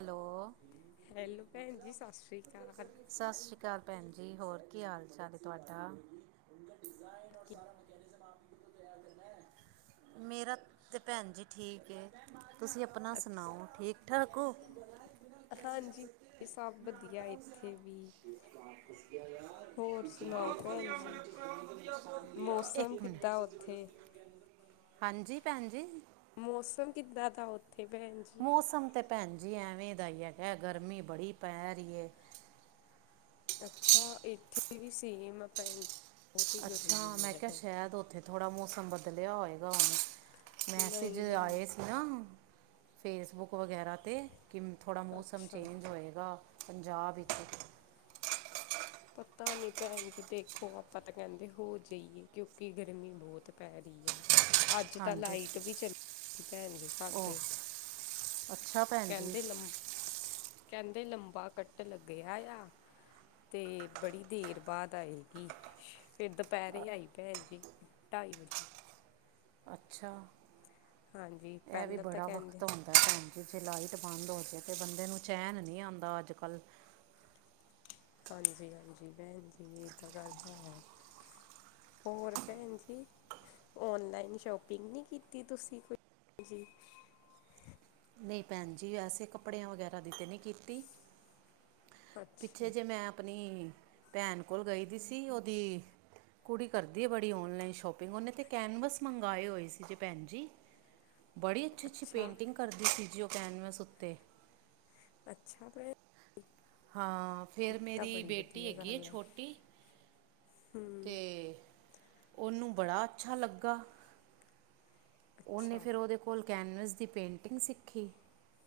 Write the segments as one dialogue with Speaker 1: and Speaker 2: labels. Speaker 1: Hello!
Speaker 2: Hello ਭੈਣ ਜੀ ਸਤਿ ਸ਼੍ਰੀ ਅਕਾਲ
Speaker 1: ਸਤਿ ਸ਼੍ਰੀ ਅਕਾਲ ਭੈਣ ਜੀ, ਹੋਰ ਕੀ ਹਾਲ-ਚਾਲ ਹੈ ਤੁਹਾਡਾ?
Speaker 2: ਕਿ
Speaker 1: ਮੇਰਾ ਤੇ ਭੈਣ ਜੀ ਠੀਕ ਏ, ਤੁਸੀਂ ਅਪ ਆਪਣਾ ਸੁਣਾਓ ਠੀਕ। ਠਾਕ ਹੋ
Speaker 2: ਹਾਂਜੀ, ਸਭ ਵਧੀਆ ਇੱਥੇ ਵੀ। ਹੋਰ ਸੁਣਾਓ ਭੈਣ ਜੀ ਮੌਸਮ
Speaker 1: ਇੱਕ
Speaker 2: ਕਿੱਦਾਂ
Speaker 1: ਮਿਨਟ।
Speaker 2: ਉੱਥੇ
Speaker 1: ਹਾਂਜੀ, ਭੈਣ ਜੀ।
Speaker 2: ਮੌਸਮ ਕਿੱਦਾਂ ਦਾ ਓਥੇ ਭੈਨਜੀ?
Speaker 1: ਮੌਸਮ ਤੇ ਭੈਨਜੀ ਐਵੇਂ ਦਾ ਈ ਹੈਗਾ, ਗਰਮੀ ਬੜੀ ਪੈ ਰੀ ਏ।
Speaker 2: ਅੱਛਾ, ਇੱਥੇ ਵੀ ਸੇਮ ਆ ਭੈਨਜੀ।
Speaker 1: ਅੱਛਾ! ਮੈਂ ਕਿਆ ਸ਼ੈਦ ਓਥੇ ਥੋੜ੍ਹਾ ਮੌਸਮ ਬਦਲਿਆ ਹੋਏਗਾ ਹੁਣ, ਮੈਸੇਜ
Speaker 2: ਨਹੀਂ ਨਹੀਂ
Speaker 1: ਆਏ ਸੀ ਨਾ ਫੇਸਬੁੱਕ ਵਗੈਰਾ ਤੇ ਕਿ ਥੋੜ੍ਹਾ ਮੌਸਮ
Speaker 2: ਅੱਛਾ
Speaker 1: ਚੇਂਜ ਹੋਏਗਾ। ਪੰਜਾਬ ਇਚ।
Speaker 2: ਪਤਾ ਨੀ ਭੈਨਜੀ ਦੇਖੋ ਆਪਾਂ ਤਾਂ ਕੈਂਦੇ ਹੋ ਜਾਈਏ ਕਿਉਂਕਿ ਗਰਮੀ ਬਹੁਤ ਪੈ ਰੀ ਐ। ਅੱਜ ਤਾਂ
Speaker 1: ਹਾਂਜੀ
Speaker 2: ਲਾਈਟ ਵੀ ਚਲੀ ਗਈ ਸੀ ਭੈਨਜੀ
Speaker 1: ਉਹ
Speaker 2: ਸਾਡੇ।
Speaker 1: ਅੱਛਾ ਭੈਨ ਜੀ।
Speaker 2: ਕੈਂਦੇ ਲੰਬਾ ਕੱਟ ਲੱਗਿਆ ਆ ਤੇ ਬੜੀ ਦੇਰ ਬਾਅਦ ਆਏਗੀ ਫੇਰ ਦੁਪੈਰੇ ਆਈ ਭੈਣ ਜੀ ਢਾਈ ਵਜੇ।
Speaker 1: ਅੱਛਾ!
Speaker 2: ਹਾਂਜੀ
Speaker 1: ਐ ਵੀ
Speaker 2: ਪਹਿਲਾਂ ਤਾਂ
Speaker 1: ਬੜਾ
Speaker 2: ਕਹਿੰਦੇ
Speaker 1: ਵਕਤ
Speaker 2: ਸੀ।
Speaker 1: ਆਉਂਦਾ ਟਾਈਮ ਜੇ ਲਾਈਟ ਬੰਦ ਹੋ ਜੇ ਤੇ ਬੰਦੇ ਨੂੰ ਚੈਨ ਨੀ ਆਂਦਾ ਅੱਜ ਕੱਲ੍ਹ।
Speaker 2: ਹਾਂਜੀ-ਹਾਂਜੀ ਭੈਨ ਜੀ ਏ ਤਾਂ ਗੱਲ ਹੈ। ਹੋਰ ਭੈਨਜੀ? ਔਨਲਾਈਨ ਸ਼ੋਪਿੰਗ ਨੀ ਕੀਤੀ ਤੁਸੀਂ ਭੈਨਜੀ?
Speaker 1: ਨਈ ਭੈਨ ਜੀ ਵੈਸੇ ਕੱਪੜਿਆਂ ਵਗੈਰਾ ਦੀ ਤੇ ਨੀ ਕੀਤੀ
Speaker 2: ਅੱਛਾ
Speaker 1: ਪਿੱਛੇ ਜੇ ਮੈਂ ਅਪਣੀ ਭੈਣ ਕੋਲ ਗਈ ਦੀ ਸੀ ਓਦੀ ਕੁੜੀ ਕਰਦੀ ਏ ਬੜੀ ਔਨਲਾਈਨ ਸ਼ੋਪਿੰਗ ਓਨੇ ਤੇ ਕੈਨਵਸ ਮੰਗਾਏ ਹੋਏ ਸੀ ਜੇ ਭੈਨ ਜੀ। ਬੜੀ ਅੱਛੀ-ਅੱਛੀ
Speaker 2: ਅੱਛਾ
Speaker 1: ਪੇਂਟਿੰਗ ਕਰਦੀ ਸੀ ਜੀ ਓ ਕੈਨਵਸ ਉੱਤੇ।
Speaker 2: ਅੱਛਾ ਭੈਨ
Speaker 1: ਹਾਂ। ਫੇਰ
Speaker 2: ਤਾਂ
Speaker 1: ਮੇਰੀ
Speaker 2: ਬੜੀ
Speaker 1: ਬੇਟੀ
Speaker 2: ਵਧੀਆ
Speaker 1: ਹੈਗੀ ਏ
Speaker 2: ਗੱਲ ਹੈ
Speaker 1: ਛੋਟੀ ਤੇ
Speaker 2: ਹੂੰ
Speaker 1: ਓਨੂੰ ਬੜਾ ਅੱਛਾ ਲੱਗਾ ਓਨੇ
Speaker 2: ਅੱਛਾ
Speaker 1: ਫੇਰ ਓਦੇ ਕੋਲ ਕੈਨਵਸ ਦੀ ਪੇਂਟਿੰਗ ਸਿੱਖੀ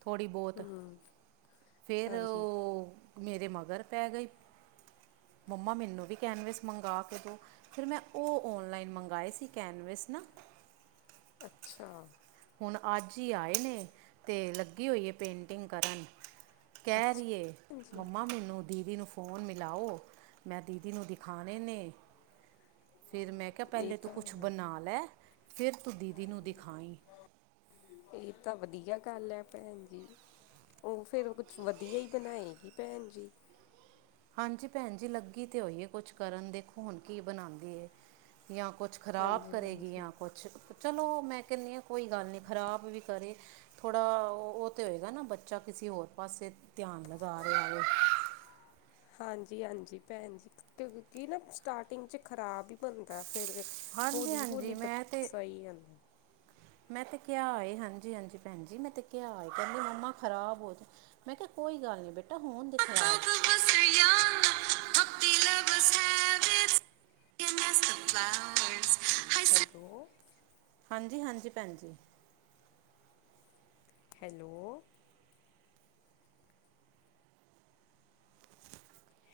Speaker 1: ਥੋੜ੍ਹੀ ਬੋਤ
Speaker 2: ਹੂੰ
Speaker 1: ਫੇਰ
Speaker 2: ਹਾਂਜੀ
Speaker 1: ਓ ਮੇਰੇ ਮਗਰ ਪੈ ਗਈ, ਮੰਮਾ ਮੈਨੂੰ ਵੀ ਕੈਨਵਸ ਮੰਗਾ ਕੇ ਦੋ ਫੇਰ ਮੈਂ ਓ ਔਨਲਾਈਨ ਮੰਗਾਏ ਸੀ ਕੈਨਵਸ ਨਾ।
Speaker 2: ਅੱਛਾ।
Speaker 1: ਹੁਨ ਅੱਜ ਈ ਆਏ ਨੇ ਤੇ ਲੱਗੀ ਹੋਈ ਏ ਪੇਂਟਿੰਗ ਕਰਨ ਕੈ
Speaker 2: ਅੱਛਾ
Speaker 1: ਰੀ ਏ
Speaker 2: ਭੈਣ ਜੀ
Speaker 1: ਮੰਮਾ ਮੈਨੂੰ ਦੀਦੀ ਨੂੰ ਫੋ ਫ਼ੋਨ ਮਿਲਾਓ, ਮੈਂ ਦੀਦੀ ਨੂੰ ਦਿਖਾਣੇ ਨੇ ਫਿਰ ਮੈਂ ਕਿਆ
Speaker 2: ਇਹ
Speaker 1: ਪੈਲੇ ਤੂੰ ਕੁਛ
Speaker 2: ਤਾਂ
Speaker 1: ਬਣਾ ਲੈ ਫੇਰ ਤੂੰ ਦੀਦੀ ਨੂੰ ਦਿਖਾਈ।
Speaker 2: ਏ ਤਾਂ ਵਧੀਆ ਗੱਲ ਐ ਭੈਨਜੀ। ਹੁਨ ਫੇਰ ਓ ਕੁਛ ਵਧੀਆ ਈ ਬਣਾਏਗੀ ਭੈਨਜੀ?
Speaker 1: ਹਾਂਜੀ ਭੈਨਜੀ ਲੱਗੀ ਤੇ ਹੋਈ ਏ ਕੁਛ ਕਰਨ ਦੇਖੋ ਹੁਣ ਕੀ ਬਨਾਂਦੀ ਏ ਯਾਂ ਕੁਛ ਖਰਾਬ
Speaker 2: ਹਾਂਜੀ
Speaker 1: ਕਰੇਗੀ
Speaker 2: ਹਾਂਜੀ
Speaker 1: ਯਾ ਕੁਛ, ਚਲੋ ਮੈਂ ਕੈਂਨੀ ਆ ਕੋਈ ਗੱਲ ਨੀ ਖਰਾਬ ਵੀ ਕਰੇ ਥੋੜਾ ਓ ਤੇ ਹੋਏਗਾ ਨਾ ਬੱਚਾ ਕਿਸੇ ਹੋਰ ਪਾਸੇ ਧਿਆਨ ਲਗਾ ਰਿਆ ਵੇ।
Speaker 2: ਹਾਂਜੀ-ਹਾਂਜੀ ਭੈਨ ਜੀ ਕਿਉਂਕਿ ਨਾ ਸਟਾਰਟਿੰਗ ਚ ਖ਼ਰਾਬ ਈ ਬਨਦਾ ਫੇਰ,
Speaker 1: ਹਾਂਜੀ ਹਾਂਜੀ
Speaker 2: ਹੋਲੀ-ਹੋਲੀ ਬਚ
Speaker 1: ਮੈਂ ਤੇ
Speaker 2: ਸਈ ਹੁੰ
Speaker 1: ਮੈਂ ਤੇ ਕਿਆ ਏ, ਹਾਂਜੀ-ਹਾਂਜੀ ਭੈਨਜੀ ਮੈਂ ਤੇ ਕਿਆ ਏ, ਕੈਂਦੀ ਮੰਮਾ ਖਰਾਬ ਹੋਜੇ ਮੈਂ ਕਿਆ ਕੋਈ ਗੱਲ ਨੀ ਬੇਟਾ ਹੋਨ ਦੇ ਖਰਾਬ [unintelligible] [inaudible] [inaudible]
Speaker 2: ਹੈਲੋ।
Speaker 1: ਹਾਂਜੀ-ਹਾਂਜੀ, ਭੈਨ ਜੀ।
Speaker 2: ਹੈਲੋ।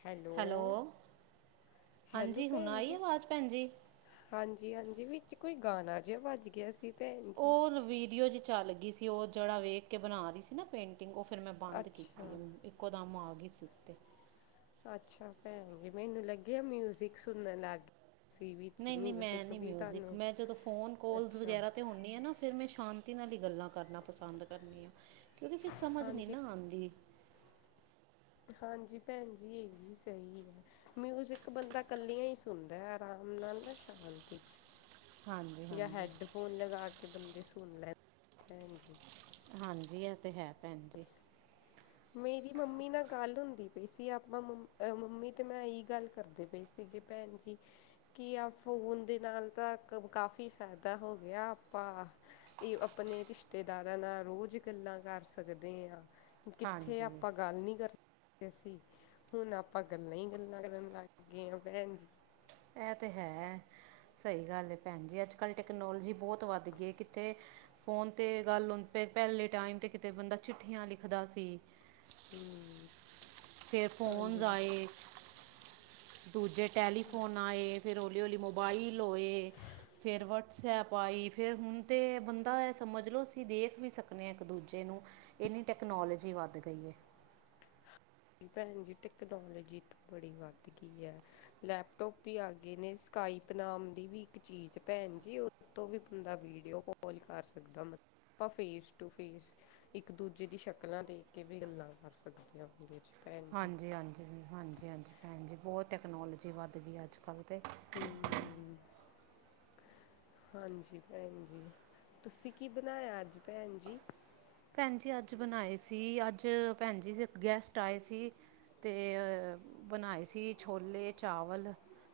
Speaker 2: ਹੈਲੋ, ਹੈਲੋ
Speaker 1: ਹਾਂਜੀ ਹੁਣ
Speaker 2: ਭੈਨ
Speaker 1: ਆਈ
Speaker 2: ਜੀ।
Speaker 1: ਆਵਾਜ਼ ਭੈਣ ਜੀ
Speaker 2: ਹਾਂਜੀ-ਹਾਂਜੀ, ਵਿੱਚ ਕੋਈ ਗਾਨਾ ਜੇਆ ਵਾੱਜ ਗੇਆ ਸੀ, ਭੈਨ ਜੀ।
Speaker 1: ਉਹ ਵੀਡੀਓ ਜੀ ਚਾੱਲ ਗੀ ਸੀ, ਓ ਜੇੜਾ ਵੇਖ ਕੇ ਬਨਾ ਰੀ ਸੀ ਨਾ। ਪੇਂਟਿੰਗ ਓ ਫਿਰ ਮੈਂ ਬਾੰਦ ਕੀਤੀ
Speaker 2: ਅੱਛਾ
Speaker 1: ਓਨੂ, ਇੱਕੋ ਦਮ ਆਗੀ ਸੀ ਓਤੇ।
Speaker 2: ਅੱਛਾ ਭੈਨ ਜੀ, ਮੈਨੂੰ ਲਗੇਆ ਮਿਊਜਿਕ ਸੁਨਨ ਲਾੱਗ
Speaker 1: ਨਈ-ਨਈ, ਮੈਂ ਨੀ ਮਿਊਜ਼ਿਕ,
Speaker 2: ਤੁਹਾਨੂੰ
Speaker 1: ਮੈਂ ਜਦੋਂ ਫੋਨ ਕੋਲਸ
Speaker 2: ਅੱਛਾ
Speaker 1: ਵਗੈਰਾ ਤੇ ਹੋਨ ਨੀ ਏ ਨਾ ਫਿਰ ਮੈਂ ਸ਼ਾਂਤੀ ਨਾਲ ਈ ਗੱਲਾਂ ਕਰਨਾ ਪਸੰਦ ਕਰਨੀ ਆ। ਕੋਓਂਕੀ ਫਿਰ ਸਮਝ ਨੀ
Speaker 2: ਹਾਂਜੀ
Speaker 1: ਨਾ ਆਂਦੀ।
Speaker 2: ਹਾਂਜੀ ਭੈਨ ਜੀ, ਏ ਵੀ ਸਈ ਐ। ਮਿਊਜਿਕ ਬੰਦਾ ਕੱਲੇਆਂ ਈ ਸੁਨਦੈ, ਅਰਾਮ ਨਾਲ ਨਾ ਸ਼ਾਂਤੀ ਚ।
Speaker 1: ਹਾਂਜੀ।
Speaker 2: ਯਾ
Speaker 1: ਹਾਂਜੀ
Speaker 2: ਹੈਡਫੋਨ ਲਗਾ ਕੇ ਬੰਦੇ ਸੁਨ ਲੈਨ ਭੈਨ ਜੀ।
Speaker 1: ਹਾਂਜੀ, ਐ ਤੇ ਹੈ ਭੈਨ ਜੀ।
Speaker 2: ਮੇਰੀ ਮੰਮੀ ਨਾਲ ਗਾੱਲ ਹੁੰਦੀ ਪਈ ਸੀ, ਆਪਾਂ ਮੰਮ, ਮੰਮੀ ਤੇ ਮੈਂ ਏਈ ਗਾੱਲ ਕਰਦੇ ਪੇ ਸੀ ਸੀਗੇ ਭੈਨ ਜੀ। ਕੀ ਆ ਫੋਨ ਦੇ ਨਾਲ ਤਾ ਕਾਫੀ ਫਾਏਦਾ ਹੋ ਗੇਆ, ਆਪਾਂ ਏ ਅਪਨੇ ਰਿਸ਼ਤੇਦਾਰਾਂ ਨਾਲ ਰੋਜ ਗੱਲਾਂ ਕਾਰ ਸਕਦੇ ਆਂ। ਕਿੱਥੇ
Speaker 1: ਹਾਂਜੀ
Speaker 2: ਆਪਾਂ ਗਾੱਲ ਨੀ ਕਰ ਸੀ, ਹੁਨ ਆਪਾਂ ਗੱਲਾਂ ਈ ਗੱਲਾਂ ਕਰਨ ਲਾੱਗ ਗੇ ਆਂ, ਭੈਨ ਜੀ।
Speaker 1: ਐ ਤੇ ਹੈ, ਸਈ ਗਾੱਲ ਏ ਭੈਨ ਜੀ, ਆੱਜ ਕੱਲ ਟੈਕਨੋਲੋਜੀ ਬੋਤ ਵਾੱਲ ਗੀ ਏ ਕਿਤੇ ਫੋਨ ਤੇ ਗਾੱਲ ਹੁਨ, ਪੇ ਪ੍ਹੈਲੇ ਟਾਈਮ ਤੇ ਕਿਤੇ ਬੰਦਾ ਚਿੱਠੀਆਂ ਲਿਖਦਾ ਸੀ।
Speaker 2: ਹੂੰ।
Speaker 1: ਫੇਰ ਫੋਨਸ ਆਏ, ਦੂਜੇ ਟੈਲੀਫੋਨ ਆਏ। ਫੇਰ ਹੌਲੀ-ਹੌਲੀ ਮੋਬਾਈਲ ਹੋਏ ਫੇਰ ਵਟਸਐਪ ਆਈ, ਫੇਰ ਹੁਨ ਤੇ ਬੰਦਾ ਐ ਸਮਜ ਲੋ, ਅਸੀ ਦੇਖ ਵੀ ਸਕਨੇ ਆਂ ਇੱਕ ਦੂਜੇ ਨੂੰ। ਏਨੀ ਟੈਕਨੋਲੋਜੀ ਵਾੱਦ ਗਈ ਏ।
Speaker 2: ਭੈਨ ਜੀ, ਟੈਕਨੋਲਜੀ ਤਾਂ ਬੜੀ ਵਾੱਦ ਗਈ ਐ। ਲੈਪਟੋਪ ਵੀ ਆ ਗੇ ਨੇ, ਸਕਾਈਪ ਨਾਮ ਦੀ ਵੀ ਇੱਕ ਚੀਜ, ਭੈਨ ਜੀ ਓ ਤੋ ਵੀ ਬੰਦਾ ਵੀਡੀਓ ਕੋਲ ਕਾਰ ਸਕਦਾ ਮਤ ਪਾ ਫੇਸ ਟੂ ਫੇਸ ਇੱਕ ਦੂਜੇ ਦੀ ਸ਼ਕਲਾਂ ਦੇਖ ਕੇ ਵੀ ਗੱਲਾਂ ਕਾਰ ਸਕਦੇ ਆਂ ਓਦੇਂ ਚ। ਭੈਣ ਜੀ
Speaker 1: ਹਾਂਜੀ, ਹਾਂਜੀ, ਹਾਂਜੀ, ਹਾਂਜੀ, ਭੈਨ ਜੀ, ਬੋਤ ਟੈਕਨੋਲਜੀ ਵਾੱਦ ਗੀ ਏ ਆੱਜ-ਕਾੱਲ ਤੇ।
Speaker 2: ਹੂੰ। ਹਾਂਜੀ ਭੈਨ ਜੀ, ਤੂਸੀ ਕੀ ਬਨਾਏਆ ਆੱਜ ਭੈਨ ਜੀ?
Speaker 1: ਭੈਨ ਜੀ ਆੱਜ ਬਨਾਏ ਸੀ, ਆੱਜ ਭੈਣ ਜੀ ਇੱਕ ਗੈਸਟ ਆਏ ਸੀ। ਤੇ ਅ ਬਨਾਏ ਸੀ, ਛੋਲੇ, ਚਾਵਲ,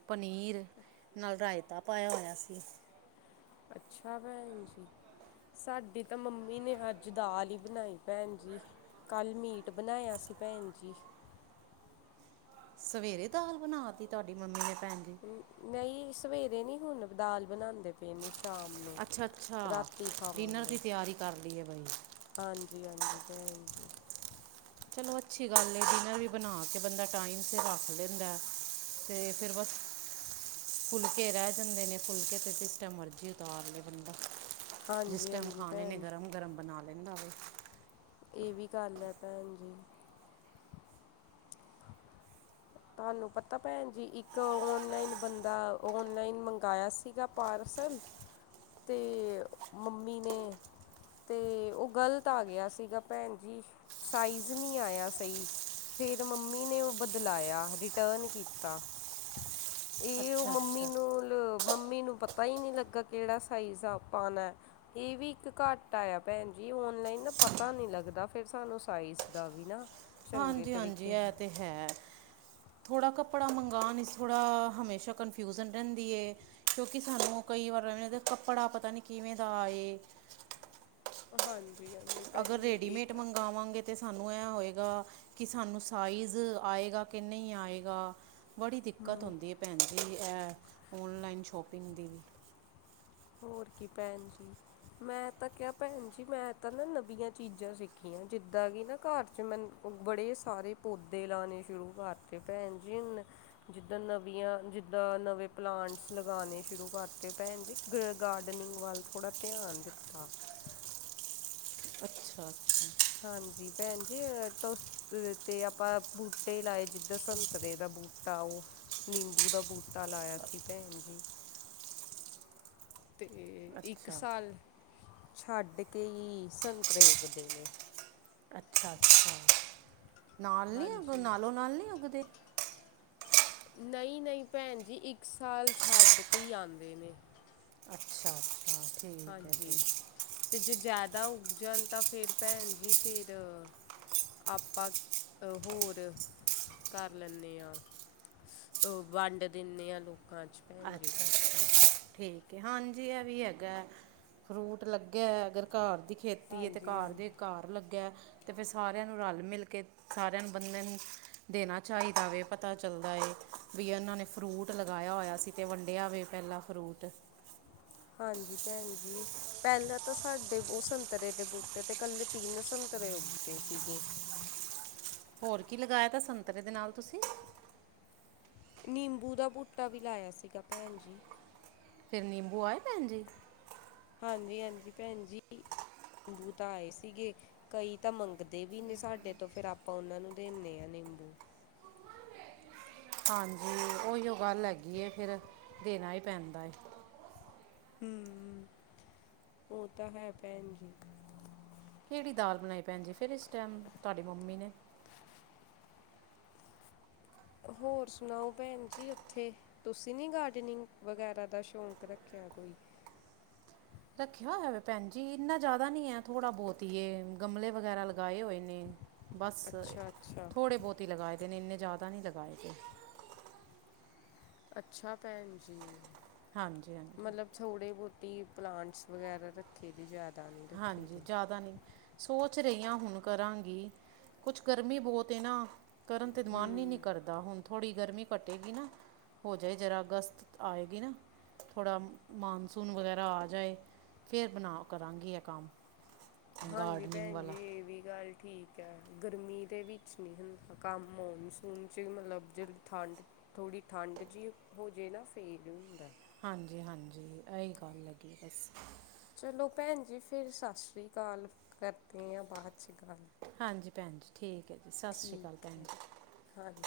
Speaker 1: ਪਨੀਰ ਨਾਲ ਰਾਏਤਾ ਪਾਏਆ ਹੋਏਆ ਸੀ।
Speaker 2: ਅੱਛਾ ਭੈਨ ਜੀ। ਸਾਡੀ ਤਾਂ ਮੰਮੀ ਨੇ ਆੱਜ ਦਾਲ ਈ ਬਨਾਈ ਭੈਨ ਜੀ। ਕਾੱਲ ਮੀਟ ਬਨਾਏਆ ਸੀ, ਭੈਨ ਜੀ।
Speaker 1: ਸਵੇਰੇ ਦਾਲ ਬਨਾ ਤੀ ਤੂਆਡੀ ਮੰਮੀ ਨੇ, ਭੈਣ ਜੀ?
Speaker 2: ਨਈ ਸਵੇਰੇ ਨੀ ਹੁਨ, ਦਾਲ ਬਨਾਂਦੇ ਪਏ ਨੇ ਸ਼ ਸ਼ਾਮ ਨੂੰ,
Speaker 1: ਅੱਛਾ ਅੱਛਾ
Speaker 2: ਰਾਤੀ
Speaker 1: ਡਿਨਰ ਦੀ
Speaker 2: ਖਾਵਾਂਗੇ।
Speaker 1: ਤਿਆਰੀ ਕਰ ਲਈ ਹੈ ਬਾਈ
Speaker 2: ਹਾਂਜੀ-ਹਾਂਜੀ, ਭੈਨ ਜੀ।
Speaker 1: ਚਲੋ ਅੱਛੀ ਗਾੱਲ ਏ, ਡਿਨਰ ਵੀ ਬਨਾ ਕੇ ਬੰਦਾ ਟਾਈਮ ਸਿਰ ਰਾੱਖ ਦੇਂਦੈ। ਤੇ ਫੇਰ, ਬੱਸ। ਫੁਲਕੇ ਰੈ ਜਾਂਦੇ ਨੇ, ਫੁਲਕੇ ਤੇ ਜਿਸ ਟੈਮ ਮਰਜੀ ਉਤਾਰ ਲੇ ਬੰਦਾ। ਜਿਸ
Speaker 2: ਹਾਂਜੀ
Speaker 1: ਟੈਮ
Speaker 2: ਹਾਂਜੀ
Speaker 1: ਖਾਨੇ ਨੇ
Speaker 2: ਭੈਣ
Speaker 1: ਗਰਮ-ਗਰਮ ਬਨਾ ਲੈਂਦਾ ਵੇ।
Speaker 2: ਏ ਵੀ ਗਾੱਲ ਏ, ਭੈਨ ਜੀ। ਤੂਆਨੂੰ ਪਤੈ ਭੈਨ ਜੀ, ਇੱਕ ਓਨਲਾਈਨ ਬੰਦਾ, ਓਨਲਾਈਨ ਮੰਗਾਏਆ ਸ ਸੀਗਾ ਪਾਰਸਲ, ਤੇ ਮੰਮੀ ਨੇ ਤੇ ਓ ਗ਼ਲਤ ਆ ਗੇਆ ਸੀਗਾ ਭੈਨ ਜੀ, ਸਾਈਜ ਨੀ ਆਏਆ ਸਈ। ਫੇਰ ਮੰਮੀ ਨੇ ਓ ਬਦਲਾਏਆ। ਰਿਟਰਨ ਕੀਤਾ, ਏ ਓ
Speaker 1: ਅੱਛਾ
Speaker 2: ਮੰਮੀ
Speaker 1: ਅੱਛਾ
Speaker 2: ਨੂੰ ਲ ਮੰਮੀ ਨੂੰ ਪਤਾ ਈ ਨੀ ਲੱਗਾ, ਕੈੜਾ ਸਾਈਜ ਆ ਪਾਨੇ। ਏ ਵੀ ਇੱਕ ਘਾਟਾ ਆਏਆ ਭੈਨ ਜੀ, ਔਨਲਾਈਨ ਨਾ ਪਤਾ ਨੀ ਲੱਗਦਾ, ਫੇਰ ਸਾਨੂੰ ਸਾਈਜ ਦਾ ਵੀ ਨਾ। ਚੰਗੇ
Speaker 1: ਹਾਂਜੀ-ਹਾਂਜੀ,
Speaker 2: ਤਰੀਕੇ
Speaker 1: ਐ ਤੇ
Speaker 2: ਨਾਲ
Speaker 1: ਹੈ। ਥੋੜਾ ਕੱਪੜਾ ਮੰਗਾਨ ਇਚ ਥੋੜਾ ਹਮੇਸ਼ਾ ਕਨਫਿਊਜਨ ਰੈਂਦੀ ਏ। ਕਿਉਂਕਿ ਸਾਨੂੰ ਕਈ ਵਾਰ ਐਵੇਂ ਲਗਦੈ, ਕੱਪੜਾ ਪਤਾ ਨੀ ਕਿਵੇਂ ਦਾ ਆਏ।
Speaker 2: ਹਾਂਜੀ-ਹਾਂਜੀ।
Speaker 1: ਅਗਰ ਰੇਡੀਮੇਟ ਮੰਗਵਾਂਗੇ ਤੇ ਸਾਨੂੰ ਐ ਹੋਏਗਾ ਕਿ ਸਾਨੂੰ ਸਾਈਜ ਆਏਗਾ ਕੇ ਨਈ ਆਏਗਾ। ਬੜੀ ਦਿੱਕਤ ਹੋਂਦੀ ਏ ਭੈਨ ਜੀ, ਐ ਔਨਲਾਈਨ ਸ਼ੋਪਿੰਗ ਦੀ ਵੀ।
Speaker 2: ਹੋਰ ਕੀ, ਭੈਨ ਜੀ। ਮੈਂ ਤਾਂ ਕੇਆ, ਭੈਨ ਜੀ। ਮੈਂ ਤਾਂ ਨਾ ਨਵੀਆਂ ਚੀਜਾਂ ਸਿੱਖੀਆਂ, ਜਿੱਦਾਂ ਕਿ ਨਾ ਘਾਰ ਚ ਮੈਨੂੰ ਬੜੇ ਸਾਰੇ ਪੌਦੇ ਲਾਨੇ ਸ਼ੁਰੂ ਕਾਰਤੇ, ਭੈਨ ਜੀ, ਮੈਂ ਜਿੱਦਾਂ ਨਵੀਆਂ, ਜਿੱਦਾਂ ਨਵੇਂ ਪਲਾਂਟਸ ਲਗਾਨੇ ਸ਼ੁਰੂ ਕਾਰਤੇ, ਭੈਨ ਜੀ। ਗ ਗਾਰਡਨਿੰਗ ਵਾੱਲ ਥੋੜਾ ਧੇਆਨ ਦਿੱਤਾ।
Speaker 1: [unintelligible] ਅੱਛ ਛਾ, ਛਾ [unintelligible]
Speaker 2: ਹਾਂਜੀ, ਭੈਨ ਜੀ ਅ ਤੁਸ ਅ ਤੇ ਆਪਾ ਬੂਟੇ ਲਾਏ ਜਿੱਦਾਂ, ਸੰਤਰੇ ਦਾ ਬੂਟਾ, ਓਹ ਨਿੰਬੂ ਦਾ ਬੂਟਾ ਲਾਏਆ ਸੀ, ਭੈਨ ਜੀ। ਤੇ ਇੱਕ
Speaker 1: ਅੱਛਾ
Speaker 2: ਸਾਲ ਛਾੱਡ ਕੇ ਈ ਸੰਤਰੇ ਉਗਦੇ ਨੇ।
Speaker 1: ਅੱਛਾ-ਅੱਛਾ, ਨਾਲ ਨੀ ਉਗ,
Speaker 2: ਹਾਂਜੀ
Speaker 1: ਨਾਲੋਂ-ਨਾਲ ਨੀ ਉੱਗਦੇ।
Speaker 2: ਨਈ-ਨਈ ਭੈਨ ਜੀ, ਇੱਕ ਸਾਲ ਛਾੱਡ ਕੇ ਈ ਆਂਦੇ ਨੇ।
Speaker 1: ਅੱਛਾ-ਅੱਛਾ, ਠੀਕ। ਹੈ
Speaker 2: ਹਾਂਜੀ,
Speaker 1: ਜੀ
Speaker 2: ਤੇ ਜੇ ਜਾਦਾ ਉਗ ਜਾਨ ਤਾਂ ਫੇਰ, ਭੈਨ ਜੀ ਫੇਰ ਆਪਾਂ ਅ ਹੋਰ ਕਾਰ ਲੈਂਨੇ ਆ। ਸ, ਅ ਵਾੰਡ ਦੇਨੇ ਆ, ਲੋਕਾਂ ਚ। ਭੈਣ ਜੀ
Speaker 1: ਅੱਛਾ-ਅਛਾ, ਠੀਕ। ਕਿ ਹਾਂਜੀ ਐ ਵੀ ਹੈਗੈ, ਫਰੂਟ ਲੱਗੇਆ ਐ, ਅਗਰ ਘਾਰ ਦੀ ਖੇਤੀ ਏ, ਤੇ
Speaker 2: ਹਾਂਜੀ
Speaker 1: ਘਾਰ
Speaker 2: ਹਾਂਜੀ।
Speaker 1: ਦੇ ਘਾਰ ਲੱਗੇਐ, ਤੇ ਫੇਰ ਸਾਰੇਆਂ ਨੂੰ ਰਾਲ-ਮਿਲ ਕੇ ਸਾਰੇਆਂ ਨ ਬੰਦੇ ਨੂੰ ਦੇਨਾ ਚਾਈਦਾ ਵੇ, ਪਤਾ ਚੱਲਦਾ ਏ ਵੀ ਏਨਾਂ ਨੇ ਫਰੂਟ ਲਗਾਏਆ ਹੋਏਆ ਸੀ, ਤੇ ਵੰਡੇਆ ਵੇ ਪ੍ਹੈਲਾਂ ਫਰੂਟ।
Speaker 2: ਹਾਂਜੀ, ਭੈਨ ਜੀ। ਪਹਿਲਾਂ ਤਾਂ ਸਾਡੇ ਉਹ, ਸੰਤਰੇ ਦੇ ਬੂਟੇ ਤੇ ਕੱਲੇ ਤਿੰਨ ਸੰਤਰੇ ਉੱਗਏ ਸੀਗੇ।
Speaker 1: [inaudible] ਹੋਰ ਕੀ ਲਗਾਇਆ ਦਾ ਸੰਤਰੇ ਦੇ ਨਾਲ ਤੁਸੀਂ?
Speaker 2: ਨਿੰਬੂ ਦਾ ਬੂਟਾ ਵੀ ਲਾਇਆ ਸੀਗਾ ਭੈਣ ਜੀ।
Speaker 1: ਫਿਰ ਨਿੰਬੂ ਆਏ ਭੈਣ ਜੀ?
Speaker 2: ਹਾਂਜੀ ਹਾਂਜੀ ਭੈਣ ਜੀ ਬੂ ਤਾਂ ਆਏ ਸੀਗੇ। ਕਈ ਤਾਂ ਮੰਗਦੇ ਵੀ ਨੇ ਸਾਡੇ ਤੋਂ, ਫਿਰ ਆਪਾਂ ਉਹਨਾਂ ਨੂੰ ਦੇਨੇ ਹਾਂ ਨਿੰਬੂ।
Speaker 1: ਹਾਂਜੀ ਉਹੀਓ ਗੱਲ ਹੈਗੀ ਏ ਫਿਰ ਦੇਣਾ ਹੀ ਪੈਂਦਾ ਏ।
Speaker 2: ਹੂੰ ਹੂੰ ਉਹ ਤਾਂ ਹੈ ਭੈਣ ਜੀ।
Speaker 1: ਕਿਹੜੀ ਦਾਲ ਬਣਾਈ ਭੈਣ ਜੀ ਫਿਰ ਇਸ ਟਾਈਮ, ਤੁਹਾਡੀ ਮੰਮੀ ਨੇ
Speaker 2: ਹੋਰ ਸੁਣਾਓ ਭੈਣ ਜੀ ਉੱਥੇ ਤੁਸੀਂ ਨੀ ਗਾਰਡਨਿੰਗ ਵਗੈਰਾ ਦਾ ਸ਼ੌਕ ਰੱਖਿਆ ਕੋਈ?
Speaker 1: ਰੱਖਿਆ ਹੋਇਆ ਭੈਣ ਜੀ ਇੰਨਾ ਜ਼ਿਆਦਾ ਨੀ ਹੈ ਥੋੜਾ ਬਹੁਤ ਹੀਏ, ਗਮਲੇ ਵਗੈਰਾ ਲਗਾਏ ਹੋਏ ਨੇ। ਬਸ
Speaker 2: ਅੱਛਾ ਅੱਛਾ
Speaker 1: ਥੋੜ੍ਹੇ ਬਹੁਤ ਲਗਾਏ ਦੇ ਨੇ ਇੰਨੇ ਜ਼ਿਆਦਾ ਨਹੀਂ ਲਗਾਏ ਦੇ।
Speaker 2: ਅੱਛਾ ਭੈਣ ਜੀ।
Speaker 1: ਹਾਂਜੀ ਹਾਂਜੀ।
Speaker 2: ਥੋੜ੍ਹੇ ਬਹੁਤੀ ਪਲਾਂਟਸ ਵਗੈਰਾ ਰੱਖੇ ਦੇ ਜ਼ਿਆਦ
Speaker 1: ਹਾਂਜੀ ਜ਼ਿਆਦਾ ਨਹੀਂ। ਸੋਚ ਰਹੀ ਆਂ ਹੁਣ ਕਰਾਂਗੀ, ਕੁਛ ਗਰਮੀ ਬਹੁਤ ਏ ਨਾ। ਕਰਨ ਤੇ ਮਨ ਹੀ
Speaker 2: ਹੂੰ
Speaker 1: ਨਹੀਂੀ ਕਰਦਾ ਹੁਣ ਥੋੜ੍ਹੀ ਗਰਮੀ ਘੱਟੇਗੀ ਨਾ ਹੋ ਜਾਏ ਜਰਾ ਅਗਸਤ ਆਏਗੀ ਨਾ ਥੋੜ੍ਹਾ ਮਾਨਸੂਨ ਵਗੈਰਾ ਆ ਜਾਏ। ਫੇਰ ਬਣਾ ਕਰਾਂਗੀ ਆ ਕੰਮ।
Speaker 2: ਹਾਂਜੀ
Speaker 1: ਗਾਰਡਨਿੰਗ
Speaker 2: ਭੈਣ
Speaker 1: ਵਾਲਾ
Speaker 2: ਜੀ ਇਹ ਵੀ ਗੱਲ ਠੀਕ ਹੈ ਗਰਮੀ ਦੇ ਵਿੱਚ ਨਹੀਂ ਹੁੰਦਾ ਕੰਮ, ਮੌਨਸੂਨ ਚ ਮਤਲਬ ਜਿਹੜੀ ਠੰਡ ਥੋੜ੍ਹੀ ਠੰਡ ਜਿਹੀ ਹੋ ਜਾਏ ਨਾ ਫੇਰ ਹੁੰਦਾ।
Speaker 1: ਹਾਂਜੀ ਹਾਂਜੀ ਇਹੀ ਗੱਲ ਲੱਗੀ ਬਸ
Speaker 2: ਚਲੋ ਭੈਣ ਜੀ ਫਿਰ ਸਤਿ ਸ਼੍ਰੀ ਅਕਾਲ। ਕਰਦੇ ਆਂ ਬਾਅਦ 'ਚ ਗੱਲ
Speaker 1: ਹਾਂਜੀ ਭੈਣ ਜੀ ਠੀਕ ਏ ਜੀ। ਸਤਿ ਸ਼੍ਰੀ ਅਕਾਲ
Speaker 2: ਠੀਕ
Speaker 1: ਭੈਣ
Speaker 2: ਹੈ
Speaker 1: ਜੀ
Speaker 2: ਹਾਂਜੀ।